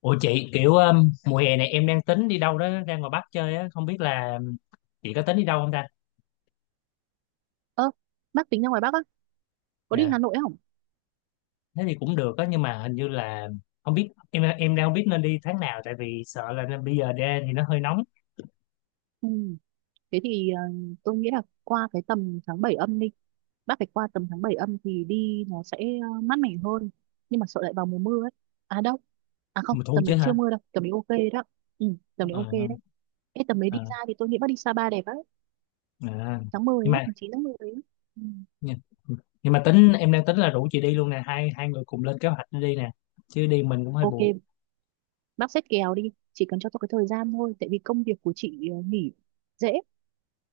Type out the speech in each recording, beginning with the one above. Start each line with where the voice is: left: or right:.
left: Ủa chị kiểu mùa hè này em đang tính đi đâu đó ra ngoài Bắc chơi á, không biết là chị có tính đi đâu không ta?
right: Ơ, bác tính ra ngoài Bắc á, có đi
left: Dạ.
right: Hà Nội không?
left: Thế thì cũng được á, nhưng mà hình như là không biết em đang không biết nên đi tháng nào, tại vì sợ là bây giờ ra thì nó hơi nóng.
right: Ừ. Thế thì tôi nghĩ là qua cái tầm tháng 7 âm đi. Bác phải qua tầm tháng 7 âm thì đi nó sẽ mát mẻ hơn. Nhưng mà sợ lại vào mùa mưa ấy. À đâu. À không,
left: Mùa thu
right: tầm
left: chứ
right: đấy chưa
left: hả?
right: mưa đâu. Tầm đấy ok đó. Ừ, tầm đấy ok
left: Ờ,
right: đấy. Ê, tầm đấy
left: ờ,
right: đi ra thì tôi nghĩ bác đi Sapa đẹp ấy.
left: à.
right: Tháng 10
left: Nhưng
right: ấy,
left: mà
right: tháng 9 tháng 10 ấy. Ừ.
left: nhưng nhưng mà tính em đang tính là rủ chị đi luôn nè, hai hai người cùng lên kế hoạch đi nè, chứ đi mình cũng hơi
right: Ok,
left: buồn.
right: bác xét kèo đi. Chỉ cần cho tôi cái thời gian thôi. Tại vì công việc của chị nghỉ dễ.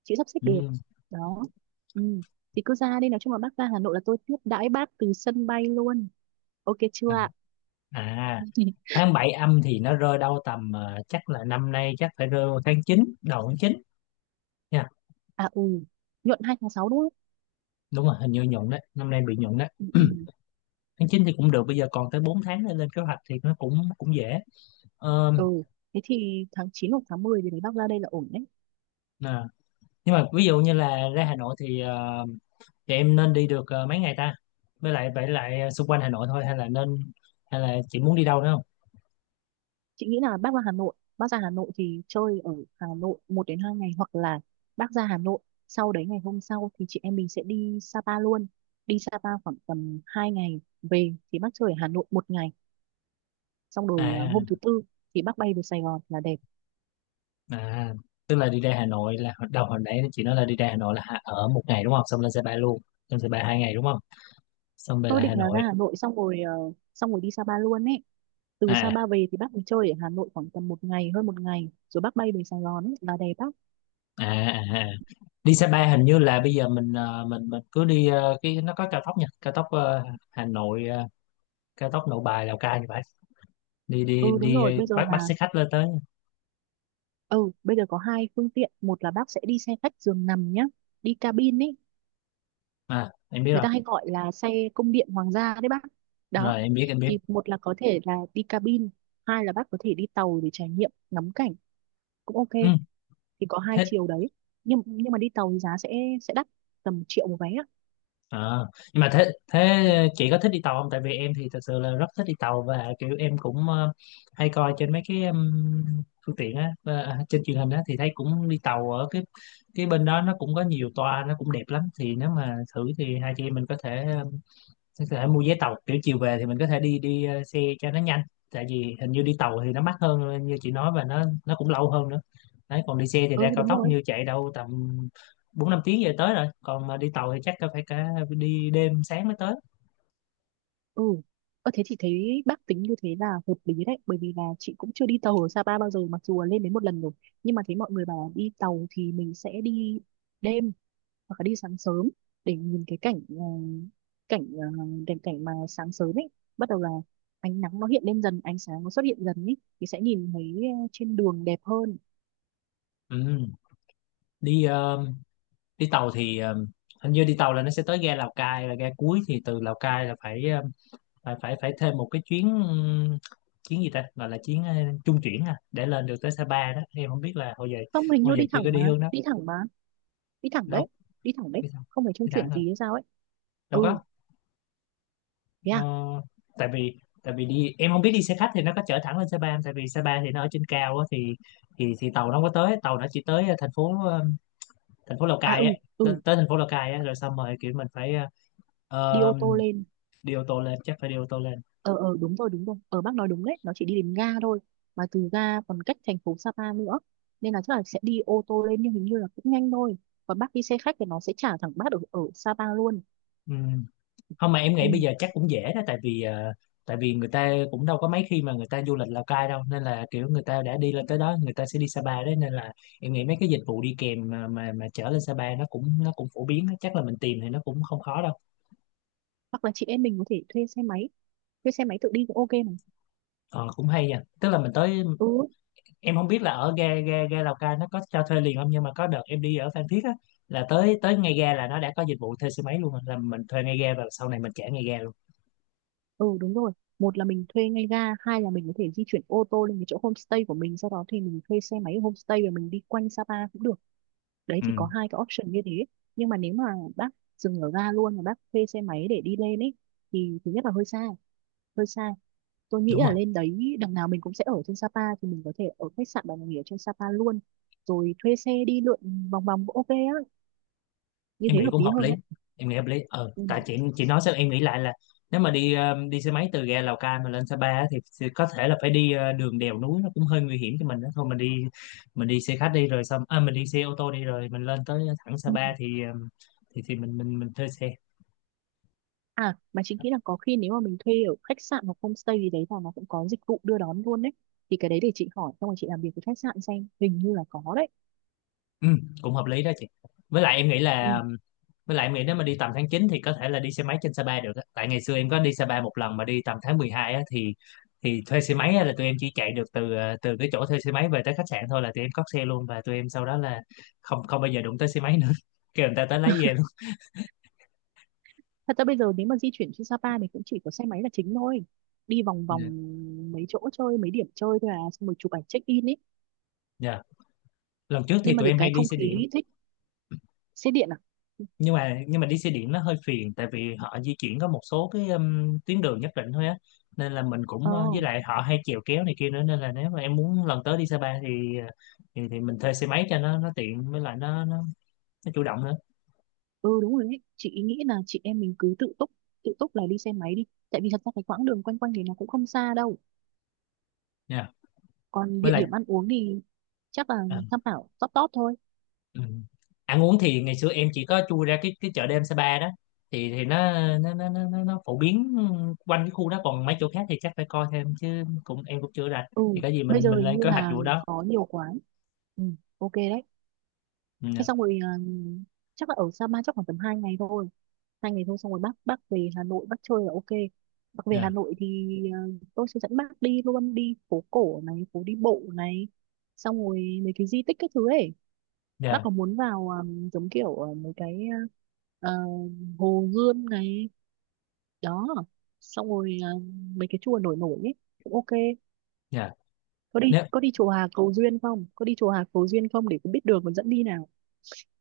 right: Chị sắp xếp được
left: Ừ.
right: đó, ừ. Thì cứ ra đi, nói chung là bác ra Hà Nội là tôi tiếp đãi bác từ sân bay luôn, ok chưa
left: À
right: ạ?
left: à, tháng 7 âm thì nó rơi đâu tầm chắc là năm nay chắc phải rơi vào tháng chín, đầu tháng 9.
right: À, ừ, nhuận 2 tháng 6 đúng không?
left: Đúng rồi, hình như nhuận đấy, năm nay bị nhuận đấy.
right: Ừ, ừ.
left: Tháng 9 thì cũng được, bây giờ còn tới 4 tháng để lên kế hoạch thì nó cũng cũng dễ. Ờ,
right: Ừ, thế thì tháng 9 hoặc tháng 10 thì đấy bác ra đây là ổn đấy.
left: nè. Nhưng mà ví dụ như là ra Hà Nội thì thì em nên đi được mấy ngày ta, với lại vậy lại xung quanh Hà Nội thôi hay là nên, hay là chị muốn đi đâu nữa không?
right: Chị nghĩ là bác ra Hà Nội thì chơi ở Hà Nội 1 đến 2 ngày, hoặc là bác ra Hà Nội sau đấy ngày hôm sau thì chị em mình sẽ đi Sapa luôn. Đi Sapa khoảng tầm 2 ngày, về thì bác chơi ở Hà Nội một ngày xong rồi à, hôm
left: À
right: thứ tư thì bác bay về Sài Gòn là đẹp.
left: à, tức là đi ra Hà Nội là đầu hồi nãy chị nói là đi ra Hà Nội là ở một ngày đúng không, xong lên xe ba luôn, lên xe ba hai ngày đúng không, xong về
right: Tôi
left: lại Hà
right: định là ra
left: Nội.
right: Hà Nội xong rồi đi Sapa luôn ấy, từ
left: à
right: Sapa về thì bác mới chơi ở Hà Nội khoảng tầm một ngày hơn một ngày rồi bác bay về Sài Gòn ấy là đẹp bác.
left: à à, à. Đi Sapa hình như là bây giờ mình mình cứ đi cái nó có cao tốc nha, cao tốc Hà Nội cao tốc Nội Bài Lào Cai, như vậy đi đi
right: Ừ đúng
left: đi
right: rồi. bây giờ
left: bắt bắt
right: là
left: xe khách lên tới.
right: ừ bây giờ có 2 phương tiện. Một là bác sẽ đi xe khách giường nằm nhá, đi cabin ấy,
left: À em biết
right: người
left: rồi,
right: ta hay gọi là xe cung điện hoàng gia đấy bác. Đó
left: rồi em biết.
right: thì một là có thể là đi cabin, hai là bác có thể đi tàu để trải nghiệm ngắm cảnh cũng ok.
left: Ừ,
right: Thì có hai
left: thích.
right: chiều đấy. Nhưng mà đi tàu thì giá sẽ đắt, tầm triệu một vé ạ.
left: Ờ, nhưng mà thế thế chị có thích đi tàu không, tại vì em thì thật sự là rất thích đi tàu, và kiểu em cũng hay coi trên mấy cái phương tiện á, trên truyền hình á, thì thấy cũng đi tàu ở cái bên đó, nó cũng có nhiều toa, nó cũng đẹp lắm, thì nếu mà thử thì hai chị em mình có thể. Thì có thể mua vé tàu kiểu chiều về thì mình có thể đi đi xe cho nó nhanh, tại vì hình như đi tàu thì nó mắc hơn như chị nói, và nó cũng lâu hơn nữa đấy. Còn đi xe thì ra
right: Ừ
left: cao
right: đúng
left: tốc
right: rồi,
left: như chạy đâu tầm bốn năm tiếng về tới rồi, còn mà đi tàu thì chắc có phải cả đi đêm sáng mới tới.
right: ừ. Ơ thế thì thấy bác tính như thế là hợp lý đấy, bởi vì là chị cũng chưa đi tàu ở Sapa bao giờ, mặc dù là lên đến một lần rồi, nhưng mà thấy mọi người bảo đi tàu thì mình sẽ đi đêm hoặc là đi sáng sớm để nhìn cái cảnh ờ, cảnh ờ, cảnh cảnh mà sáng sớm ấy, bắt đầu là ánh nắng nó hiện lên dần, ánh sáng nó xuất hiện dần ấy thì sẽ nhìn thấy trên đường đẹp hơn.
left: Ừ. Đi đi tàu thì hình như đi tàu là nó sẽ tới ga Lào Cai là ga cuối, thì từ Lào Cai là phải phải thêm một cái chuyến chuyến gì ta, gọi là chuyến trung chuyển à, để lên được tới Sapa đó, em không biết là hồi giờ,
right: Không, hình như
left: hồi giờ
right: đi
left: chưa
right: thẳng
left: có
right: mà,
left: đi hướng đó.
right: đi thẳng mà, đi thẳng đấy,
left: Đâu,
right: đi thẳng đấy,
left: đi sao,
right: không phải trung
left: đi thẳng
right: chuyển
left: thôi
right: gì hay sao ấy.
left: đâu
right: Ừ,
left: có.
right: thế
left: ờ,
right: à.
left: tại vì đi em không biết đi xe khách thì nó có chở thẳng lên Sapa không? Tại vì Sapa thì nó ở trên cao á, thì thì tàu nó không có tới, tàu nó chỉ tới thành phố thành phố Lào
right: À,
left: Cai á,
right: ừ,
left: tới,
right: ừ,
left: tới thành phố Lào Cai á rồi xong rồi kiểu mình phải
right: đi
left: ờ,
right: ô tô lên.
left: đi ô tô lên, chắc phải đi ô tô lên.
right: Ờ ờ, đúng rồi, đúng rồi, ở bác nói đúng đấy, nó chỉ đi đến ga thôi mà từ ga còn cách thành phố Sapa nữa, nên là chắc là sẽ đi ô tô lên nhưng hình như là cũng nhanh thôi. Còn bác đi xe khách thì nó sẽ trả thẳng bác ở ở Sapa luôn.
left: Ừ. Không mà em nghĩ bây
right: Ừ.
left: giờ chắc cũng dễ đó, tại vì tại vì người ta cũng đâu có mấy khi mà người ta du lịch Lào Cai đâu, nên là kiểu người ta đã đi lên tới đó người ta sẽ đi Sapa đấy, nên là em nghĩ mấy cái dịch vụ đi kèm mà mà chở lên Sapa nó cũng phổ biến á. Chắc là mình tìm thì nó cũng không khó đâu.
right: Hoặc là chị em mình có thể thuê xe máy tự đi cũng ok mà.
left: Ờ, cũng hay nha, tức là mình tới,
right: Ừ,
left: em không biết là ở ga ga ga Lào Cai nó có cho thuê liền không, nhưng mà có đợt em đi ở Phan Thiết á, là tới tới ngay ga là nó đã có dịch vụ thuê xe máy luôn rồi, là mình thuê ngay ga và sau này mình trả ngay ga luôn.
right: ừ, đúng rồi. Một là mình thuê ngay ga, hai là mình có thể di chuyển ô tô lên cái chỗ homestay của mình, sau đó thì mình thuê xe máy ở homestay và mình đi quanh Sapa cũng được. Đấy thì
left: Ừ
right: có 2 cái option như thế. Nhưng mà nếu mà bác dừng ở ga luôn mà bác thuê xe máy để đi lên ấy thì thứ nhất là hơi xa, hơi xa. Tôi nghĩ
left: đúng
right: là
left: rồi.
right: lên đấy đằng nào mình cũng sẽ ở trên Sapa thì mình có thể ở khách sạn và nghỉ ở trên Sapa luôn, rồi thuê xe đi lượn vòng vòng cũng ok á, như
left: Em
right: thế
left: nghĩ
right: hợp
left: cũng
right: lý
left: hợp
right: hơn
left: lý,
right: á.
left: em nghĩ hợp lý. Ờ
right: Ừ.
left: tại chị nói sao em nghĩ lại là nếu mà đi đi xe máy từ ga Lào Cai mà lên Sa Pa á, thì có thể là phải đi đường đèo núi nó cũng hơi nguy hiểm cho mình đó, thôi mình đi, mình đi xe khách đi rồi xong à, mình đi xe ô tô đi rồi mình lên tới thẳng Sa
right: Ừ.
left: Pa, thì thì mình thuê xe.
right: À mà chính nghĩ là có khi nếu mà mình thuê ở khách sạn hoặc homestay gì đấy là nó cũng có dịch vụ đưa đón luôn đấy, thì cái đấy để chị hỏi xong rồi chị làm việc với khách sạn xem, hình như là có đấy.
left: Ừ, cũng hợp lý đó chị, với lại em nghĩ
right: Ừ.
left: là, với lại Mỹ nếu mà đi tầm tháng 9 thì có thể là đi xe máy trên Sapa được á. Tại ngày xưa em có đi Sapa một lần mà đi tầm tháng 12 á, thì thuê xe máy á là tụi em chỉ chạy được từ từ cái chỗ thuê xe máy về tới khách sạn thôi, là tụi em cót xe luôn, và tụi em sau đó là không, không bao giờ đụng tới xe máy nữa. Kêu người ta tới lấy về luôn.
right: Thật ra bây giờ nếu mà di chuyển trên Sapa thì cũng chỉ có xe máy là chính thôi, đi vòng vòng mấy chỗ chơi, mấy điểm chơi thôi à, xong rồi chụp ảnh check in ấy.
left: Dạ. Lần trước thì
right: Nhưng mà
left: tụi
right: được
left: em
right: cái
left: hay đi
right: không
left: xe điện,
right: khí thích. Xe điện à?
left: nhưng mà đi xe điện nó hơi phiền, tại vì họ di chuyển có một số cái tuyến đường nhất định thôi á, nên là mình cũng
right: Ờ.
left: với lại họ hay chèo kéo này kia nữa, nên là nếu mà em muốn lần tới đi Sapa thì thì mình thuê xe máy cho nó tiện, với lại nó chủ động nữa
right: Ừ đúng rồi đấy, chị ý nghĩ là chị em mình cứ tự túc, tự túc là đi xe máy đi, tại vì thật ra cái quãng đường quanh quanh thì nó cũng không xa đâu.
left: nha.
right: Còn
left: Với
right: địa
left: lại
right: điểm ăn uống thì chắc là
left: ờ,
right: tham khảo top top thôi.
left: ừ. Ăn uống thì ngày xưa em chỉ có chui ra cái chợ đêm Sapa đó, thì nó phổ biến quanh cái khu đó, còn mấy chỗ khác thì chắc phải coi thêm chứ, cũng em cũng chưa rành,
right: Ừ,
left: thì có gì
right: bây
left: mình
right: giờ
left: mình
right: hình
left: lên
right: như
left: kế hoạch
right: là
left: vụ đó.
right: có nhiều quán. Ừ, ok đấy.
left: Ừ,
right: Thế xong rồi à, chắc là ở Sapa chắc khoảng tầm 2 ngày thôi 2 ngày thôi xong rồi bác về Hà Nội bác chơi là ok. Bác về
left: dạ
right: Hà Nội thì ờ, tôi sẽ dẫn bác đi luôn, đi phố cổ này, phố đi bộ này, xong rồi mấy cái di tích các thứ ấy. Bác
left: dạ.
right: có muốn vào giống kiểu mấy cái ờ, Hồ Gươm này, đó, xong rồi mấy cái chùa nổi nổi ấy cũng ok. Có đi,
left: Dạ.
right: chùa Hà Cầu Duyên không, có đi chùa Hà Cầu Duyên không, để cũng biết đường còn dẫn đi nào.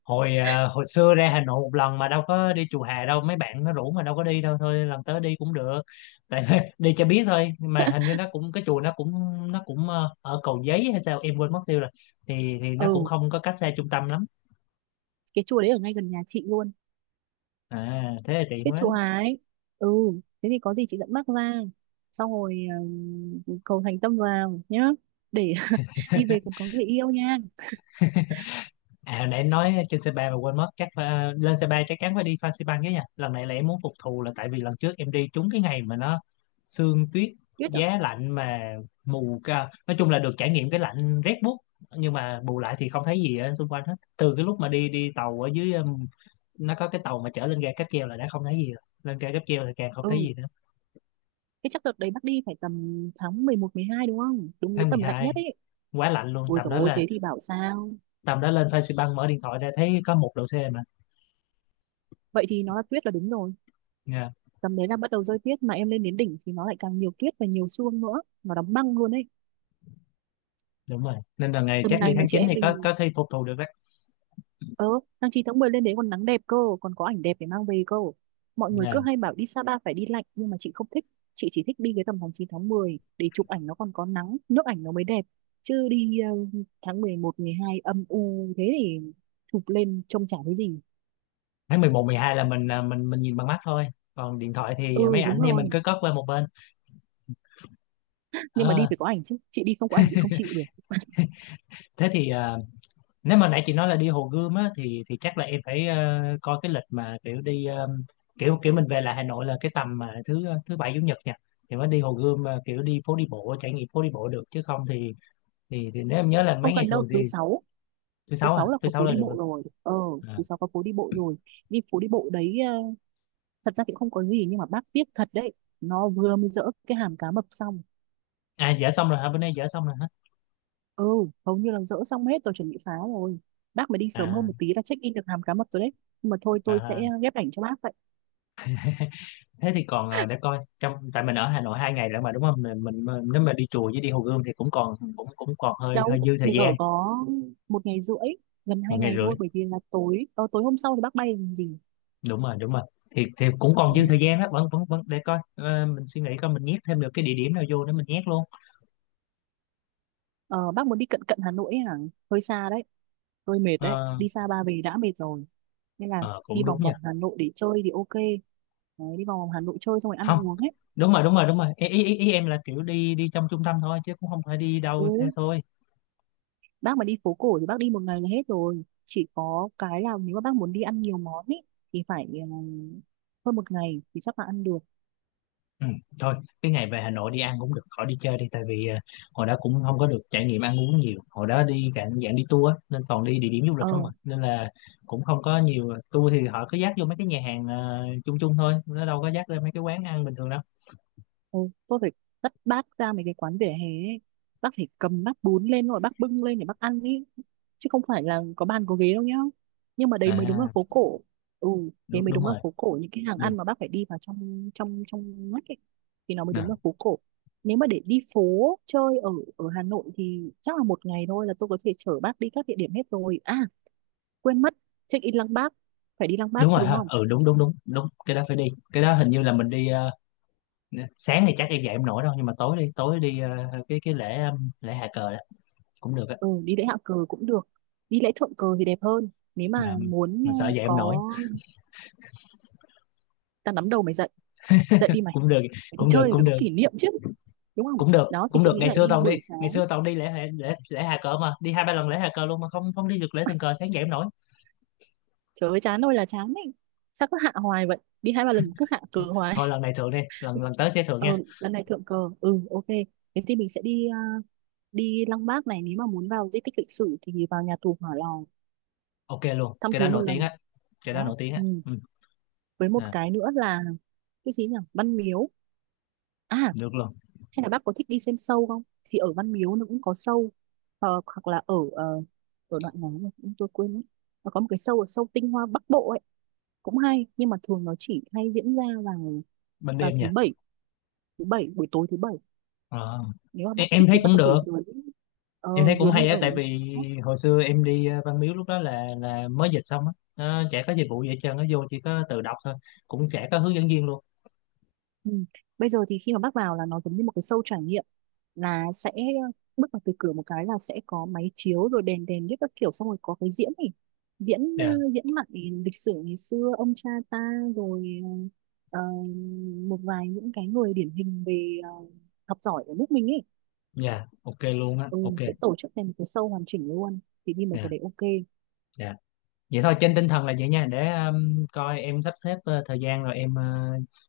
left: Hồi hồi xưa ra Hà Nội một lần mà đâu có đi chùa Hà đâu, mấy bạn nó rủ mà đâu có đi, đâu thôi lần tới đi cũng được, tại đi cho biết thôi, nhưng mà hình như nó cũng cái chùa nó cũng, ở Cầu Giấy hay sao em quên mất tiêu rồi, thì nó cũng
right: Ừ,
left: không có cách xa trung tâm lắm.
right: cái chùa đấy ở ngay gần nhà chị luôn.
left: À thế là tiện
right: Kết
left: quá.
right: châu Á ấy. Ừ, thế thì có gì chị dẫn bác ra. Xong rồi cầu thành tâm vào nhá. Để đi về còn có người yêu nha.
left: À hồi nãy em nói trên C3 mà quên mất, chắc phải, à, lên C3 chắc chắn phải đi Fansipan cái nha. Lần này là em muốn phục thù, là tại vì lần trước em đi trúng cái ngày mà nó sương tuyết,
right: Biết rồi.
left: giá lạnh mà mù ca. Nói chung là được trải nghiệm cái lạnh rét buốt, nhưng mà bù lại thì không thấy gì ở xung quanh hết. Từ cái lúc mà đi đi tàu ở dưới, nó có cái tàu mà chở lên ga cáp treo là đã không thấy gì rồi. Lên ga cáp treo thì càng không thấy
right: Ừ,
left: gì nữa.
right: thế chắc đợt đấy bác đi phải tầm tháng 11, 12 đúng không? Đúng cái
left: Tháng mười
right: tầm lạnh
left: hai
right: nhất ấy.
left: quá lạnh luôn,
right: Ôi
left: tầm
right: dồi
left: đó
right: ôi,
left: là
right: thế thì bảo sao.
left: tầm đó lên Fansipan mở điện thoại ra thấy có một độ C mà.
right: Vậy thì nó là tuyết là đúng rồi.
left: Dạ.
right: Tầm đấy là bắt đầu rơi tuyết mà em lên đến đỉnh thì nó lại càng nhiều tuyết và nhiều sương nữa. Nó đóng băng luôn ấy.
left: Đúng rồi. Nên là ngày
right: Tầm
left: chắc đi
right: này mà
left: tháng
right: chị
left: 9
right: em
left: thì
right: mình
left: có khi phục thù được đó.
right: Ờ, tháng 9 tháng 10 lên đấy còn nắng đẹp cơ, còn có ảnh đẹp để mang về cơ. Mọi người
left: Dạ.
right: cứ hay bảo đi Sapa phải đi lạnh nhưng mà chị không thích. Chị chỉ thích đi cái tầm tháng 9 tháng 10 để chụp ảnh nó còn có nắng, nước ảnh nó mới đẹp. Chứ đi tháng 11, 12 âm u thế thì chụp lên trông chả thấy gì.
left: Tháng mười một mười hai là mình à, mình nhìn bằng mắt thôi. Còn điện thoại thì
right: Ừ
left: máy
right: đúng
left: ảnh thì mình
right: rồi.
left: cứ cất qua một bên.
right: Nhưng mà đi
left: Ờ,
right: phải có ảnh chứ. Chị đi không có ảnh chị không chịu được.
left: thế thì à, nếu mà nãy chị nói là đi Hồ Gươm á, thì chắc là em phải coi cái lịch mà kiểu đi kiểu kiểu mình về lại Hà Nội là cái tầm mà thứ thứ bảy chủ nhật nha. Thì mới đi Hồ Gươm, kiểu đi phố đi bộ, trải nghiệm phố đi bộ được, chứ không thì thì nếu em nhớ là mấy
right: Không
left: ngày
right: cần đâu,
left: thường thì, thứ
right: thứ
left: sáu à,
right: sáu là
left: thứ
right: có
left: sáu
right: phố
left: là
right: đi
left: được
right: bộ
left: rồi.
right: rồi. Ờ,
left: À,
right: thứ sáu có phố đi bộ rồi. Đi phố đi bộ đấy, thật ra thì không có gì nhưng mà bác tiếc thật đấy. Nó vừa mới dỡ cái hàm cá mập xong.
left: à dở xong rồi hả? Bữa nay dở xong rồi hả?
right: Ừ, hầu như là dỡ xong hết, tôi chuẩn bị phá rồi. Bác mà đi sớm hơn
left: À,
right: một tí là check in được hàm cá mập rồi đấy. Nhưng mà thôi, tôi
left: à
right: sẽ ghép ảnh cho bác vậy.
left: thế thì còn để coi, trong tại mình ở Hà Nội hai ngày nữa mà đúng không, nếu mà đi chùa với đi Hồ Gươm thì cũng còn, cũng cũng còn hơi
right: Đâu
left: hơi dư thời
right: mình ở
left: gian.
right: có 1 ngày rưỡi, gần
left: Một
right: hai
left: ngày
right: ngày
left: rưỡi
right: thôi, bởi vì là tối hôm sau thì bác bay làm gì.
left: đúng rồi, đúng rồi, thì cũng còn
right: Ừ.
left: dư thời gian đó, vẫn vẫn vẫn để coi. Ờ, mình suy nghĩ coi mình nhét thêm được cái địa điểm nào vô để mình nhét luôn.
right: ờ, bác muốn đi cận cận Hà Nội ấy à, hơi xa đấy, tôi mệt đấy,
left: Ờ,
right: đi xa ba về đã mệt rồi nên là
left: ờ,
right: đi
left: cũng
right: vòng
left: đúng nha.
right: vòng Hà Nội để chơi thì ok đấy. Đi vòng vòng Hà Nội chơi xong rồi ăn
left: Không,
right: uống ấy.
left: đúng rồi đúng rồi đúng rồi, ý, ý, ý ý em là kiểu đi đi trong trung tâm thôi, chứ cũng không phải đi
right: Ừ,
left: đâu xa xôi.
right: bác mà đi phố cổ thì bác đi một ngày là hết rồi, chỉ có cái là nếu mà bác muốn đi ăn nhiều món ý, thì phải hơn một ngày thì chắc là ăn được.
left: Ừ, thôi cái ngày về Hà Nội đi ăn cũng được, khỏi đi chơi đi, tại vì hồi đó cũng không có được trải nghiệm ăn uống nhiều, hồi đó đi cả dạng đi tour á, nên toàn đi địa điểm du lịch
right: ờ
left: không à, nên là cũng không có nhiều. Ờ, tour thì họ cứ dắt vô mấy cái nhà hàng chung chung thôi, nó đâu có dắt lên mấy cái quán ăn bình thường đâu.
right: Ừ, tôi phải dắt bác ra mấy cái quán vỉa hè ấy. Bác phải cầm bát bún lên rồi bác bưng lên để bác ăn ý, chứ không phải là có bàn có ghế đâu nhá, nhưng mà đấy mới đúng là
left: À
right: phố cổ. Ừ, thế
left: đúng,
right: mới
left: đúng
right: đúng là
left: rồi,
right: phố cổ, những cái hàng
left: đúng.
right: ăn mà bác phải đi vào trong trong trong ngách ấy, thì nó mới
left: À,
right: đúng là phố cổ. Nếu mà để đi phố chơi ở ở Hà Nội thì chắc là một ngày thôi là tôi có thể chở bác đi các địa điểm hết rồi à. Quên mất, check in Lăng Bác, phải đi Lăng Bác
left: đúng
right: chứ
left: rồi
right: đúng
left: ha,
right: không?
left: ừ đúng đúng cái đó phải đi. Cái đó hình như là mình đi sáng thì chắc em dậy em nổi đâu, nhưng mà tối đi, tối đi cái lễ lễ hạ cờ đó cũng được á.
right: Ừ, đi lễ hạ cờ cũng được, đi lễ thượng cờ thì đẹp hơn nếu mà
left: mà
right: muốn.
left: mà sợ dậy em nổi,
right: Có, ta nắm đầu mày dậy, dậy đi mày,
left: cũng được
right: phải đi
left: cũng được
right: chơi thì
left: cũng
right: phải có
left: được
right: kỷ niệm chứ, đúng không?
left: cũng được
right: Đó thì
left: cũng
right: chị
left: được
right: nghĩ
left: Ngày
right: là
left: xưa
right: đi
left: toàn đi,
right: buổi
left: ngày
right: sáng.
left: xưa toàn đi lễ lễ lễ Hà Cờ, mà đi hai ba lần lễ Hà Cờ luôn mà không, không đi được lễ Thường Cờ, sáng dậy không nổi.
right: Trời ơi chán ơi là chán ấy, sao cứ hạ hoài vậy, đi 2 3 lần cứ hạ cờ hoài.
left: Thôi lần này thượng đi, lần lần tới sẽ thượng
right: Ờ,
left: nha.
right: lần này thượng cờ, ừ, ok. Thế thì mình sẽ đi, à, đi Lăng Bác này, nếu mà muốn vào di tích lịch sử thì vào nhà tù Hỏa Lò
left: Ok luôn,
right: thăm
left: cái đó
right: thú một
left: nổi tiếng
right: lần.
left: á. Cái đó
right: Đó,
left: nổi tiếng
right: ừ.
left: á, ừ.
right: Với một
left: À,
right: cái nữa là cái gì nhỉ, Văn Miếu. À,
left: được luôn.
right: hay là bác có thích đi xem show không, thì ở Văn Miếu nó cũng có show. Ờ, hoặc là ở ở đoạn nào mà chúng tôi quên mất, nó có một cái show ở show Tinh Hoa Bắc Bộ ấy cũng hay, nhưng mà thường nó chỉ hay diễn ra vào
left: Ban
right: vào
left: đêm
right: thứ
left: nha.
right: bảy, thứ bảy buổi tối thứ bảy.
left: Ờ.
right: Nếu mà bác
left: Em
right: thích
left: thấy
right: thì bác
left: cũng
right: có thể
left: được,
right: dướn, ờ,
left: em thấy cũng
right: dướn lên
left: hay á,
right: ở
left: tại
right: một ngày.
left: vì hồi xưa em đi Văn Miếu lúc đó là mới dịch xong á, nó chả có dịch vụ gì hết trơn, nó vô chỉ có tự đọc thôi, cũng chả có hướng dẫn viên luôn.
right: Ừ. Bây giờ thì khi mà bác vào là nó giống như một cái show trải nghiệm, là sẽ bước vào từ cửa một cái là sẽ có máy chiếu rồi đèn đèn nhất các kiểu, xong rồi có cái diễn này, diễn ờ,
left: Dạ.
right: diễn mặt này, lịch sử ngày xưa ông cha ta, rồi ờ, ờ, một vài những cái người điển hình về học giỏi ở nước mình ấy.
left: Dạ ok luôn á,
right: Ừ,
left: ok.
right: mình sẽ tổ chức thành một cái show hoàn chỉnh luôn, thì đi mấy cái
left: Dạ.
right: đấy ok.
left: Dạ. Vậy thôi trên tinh thần là vậy nha, để coi em sắp xếp thời gian rồi em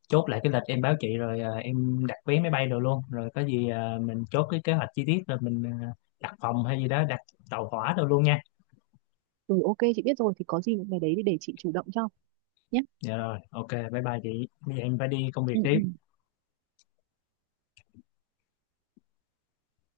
left: chốt lại cái lịch em báo chị, rồi em đặt vé máy bay đồ luôn, rồi có gì mình chốt cái kế hoạch chi tiết, rồi mình đặt phòng hay gì đó, đặt tàu hỏa đồ luôn nha.
right: Ừ ok, chị biết rồi thì có gì những cái đấy thì để chị chủ động cho nhé.
left: Dạ rồi ok, bye bye chị, bây giờ em phải đi công việc
right: Ừ,
left: tiếp.
right: ừ.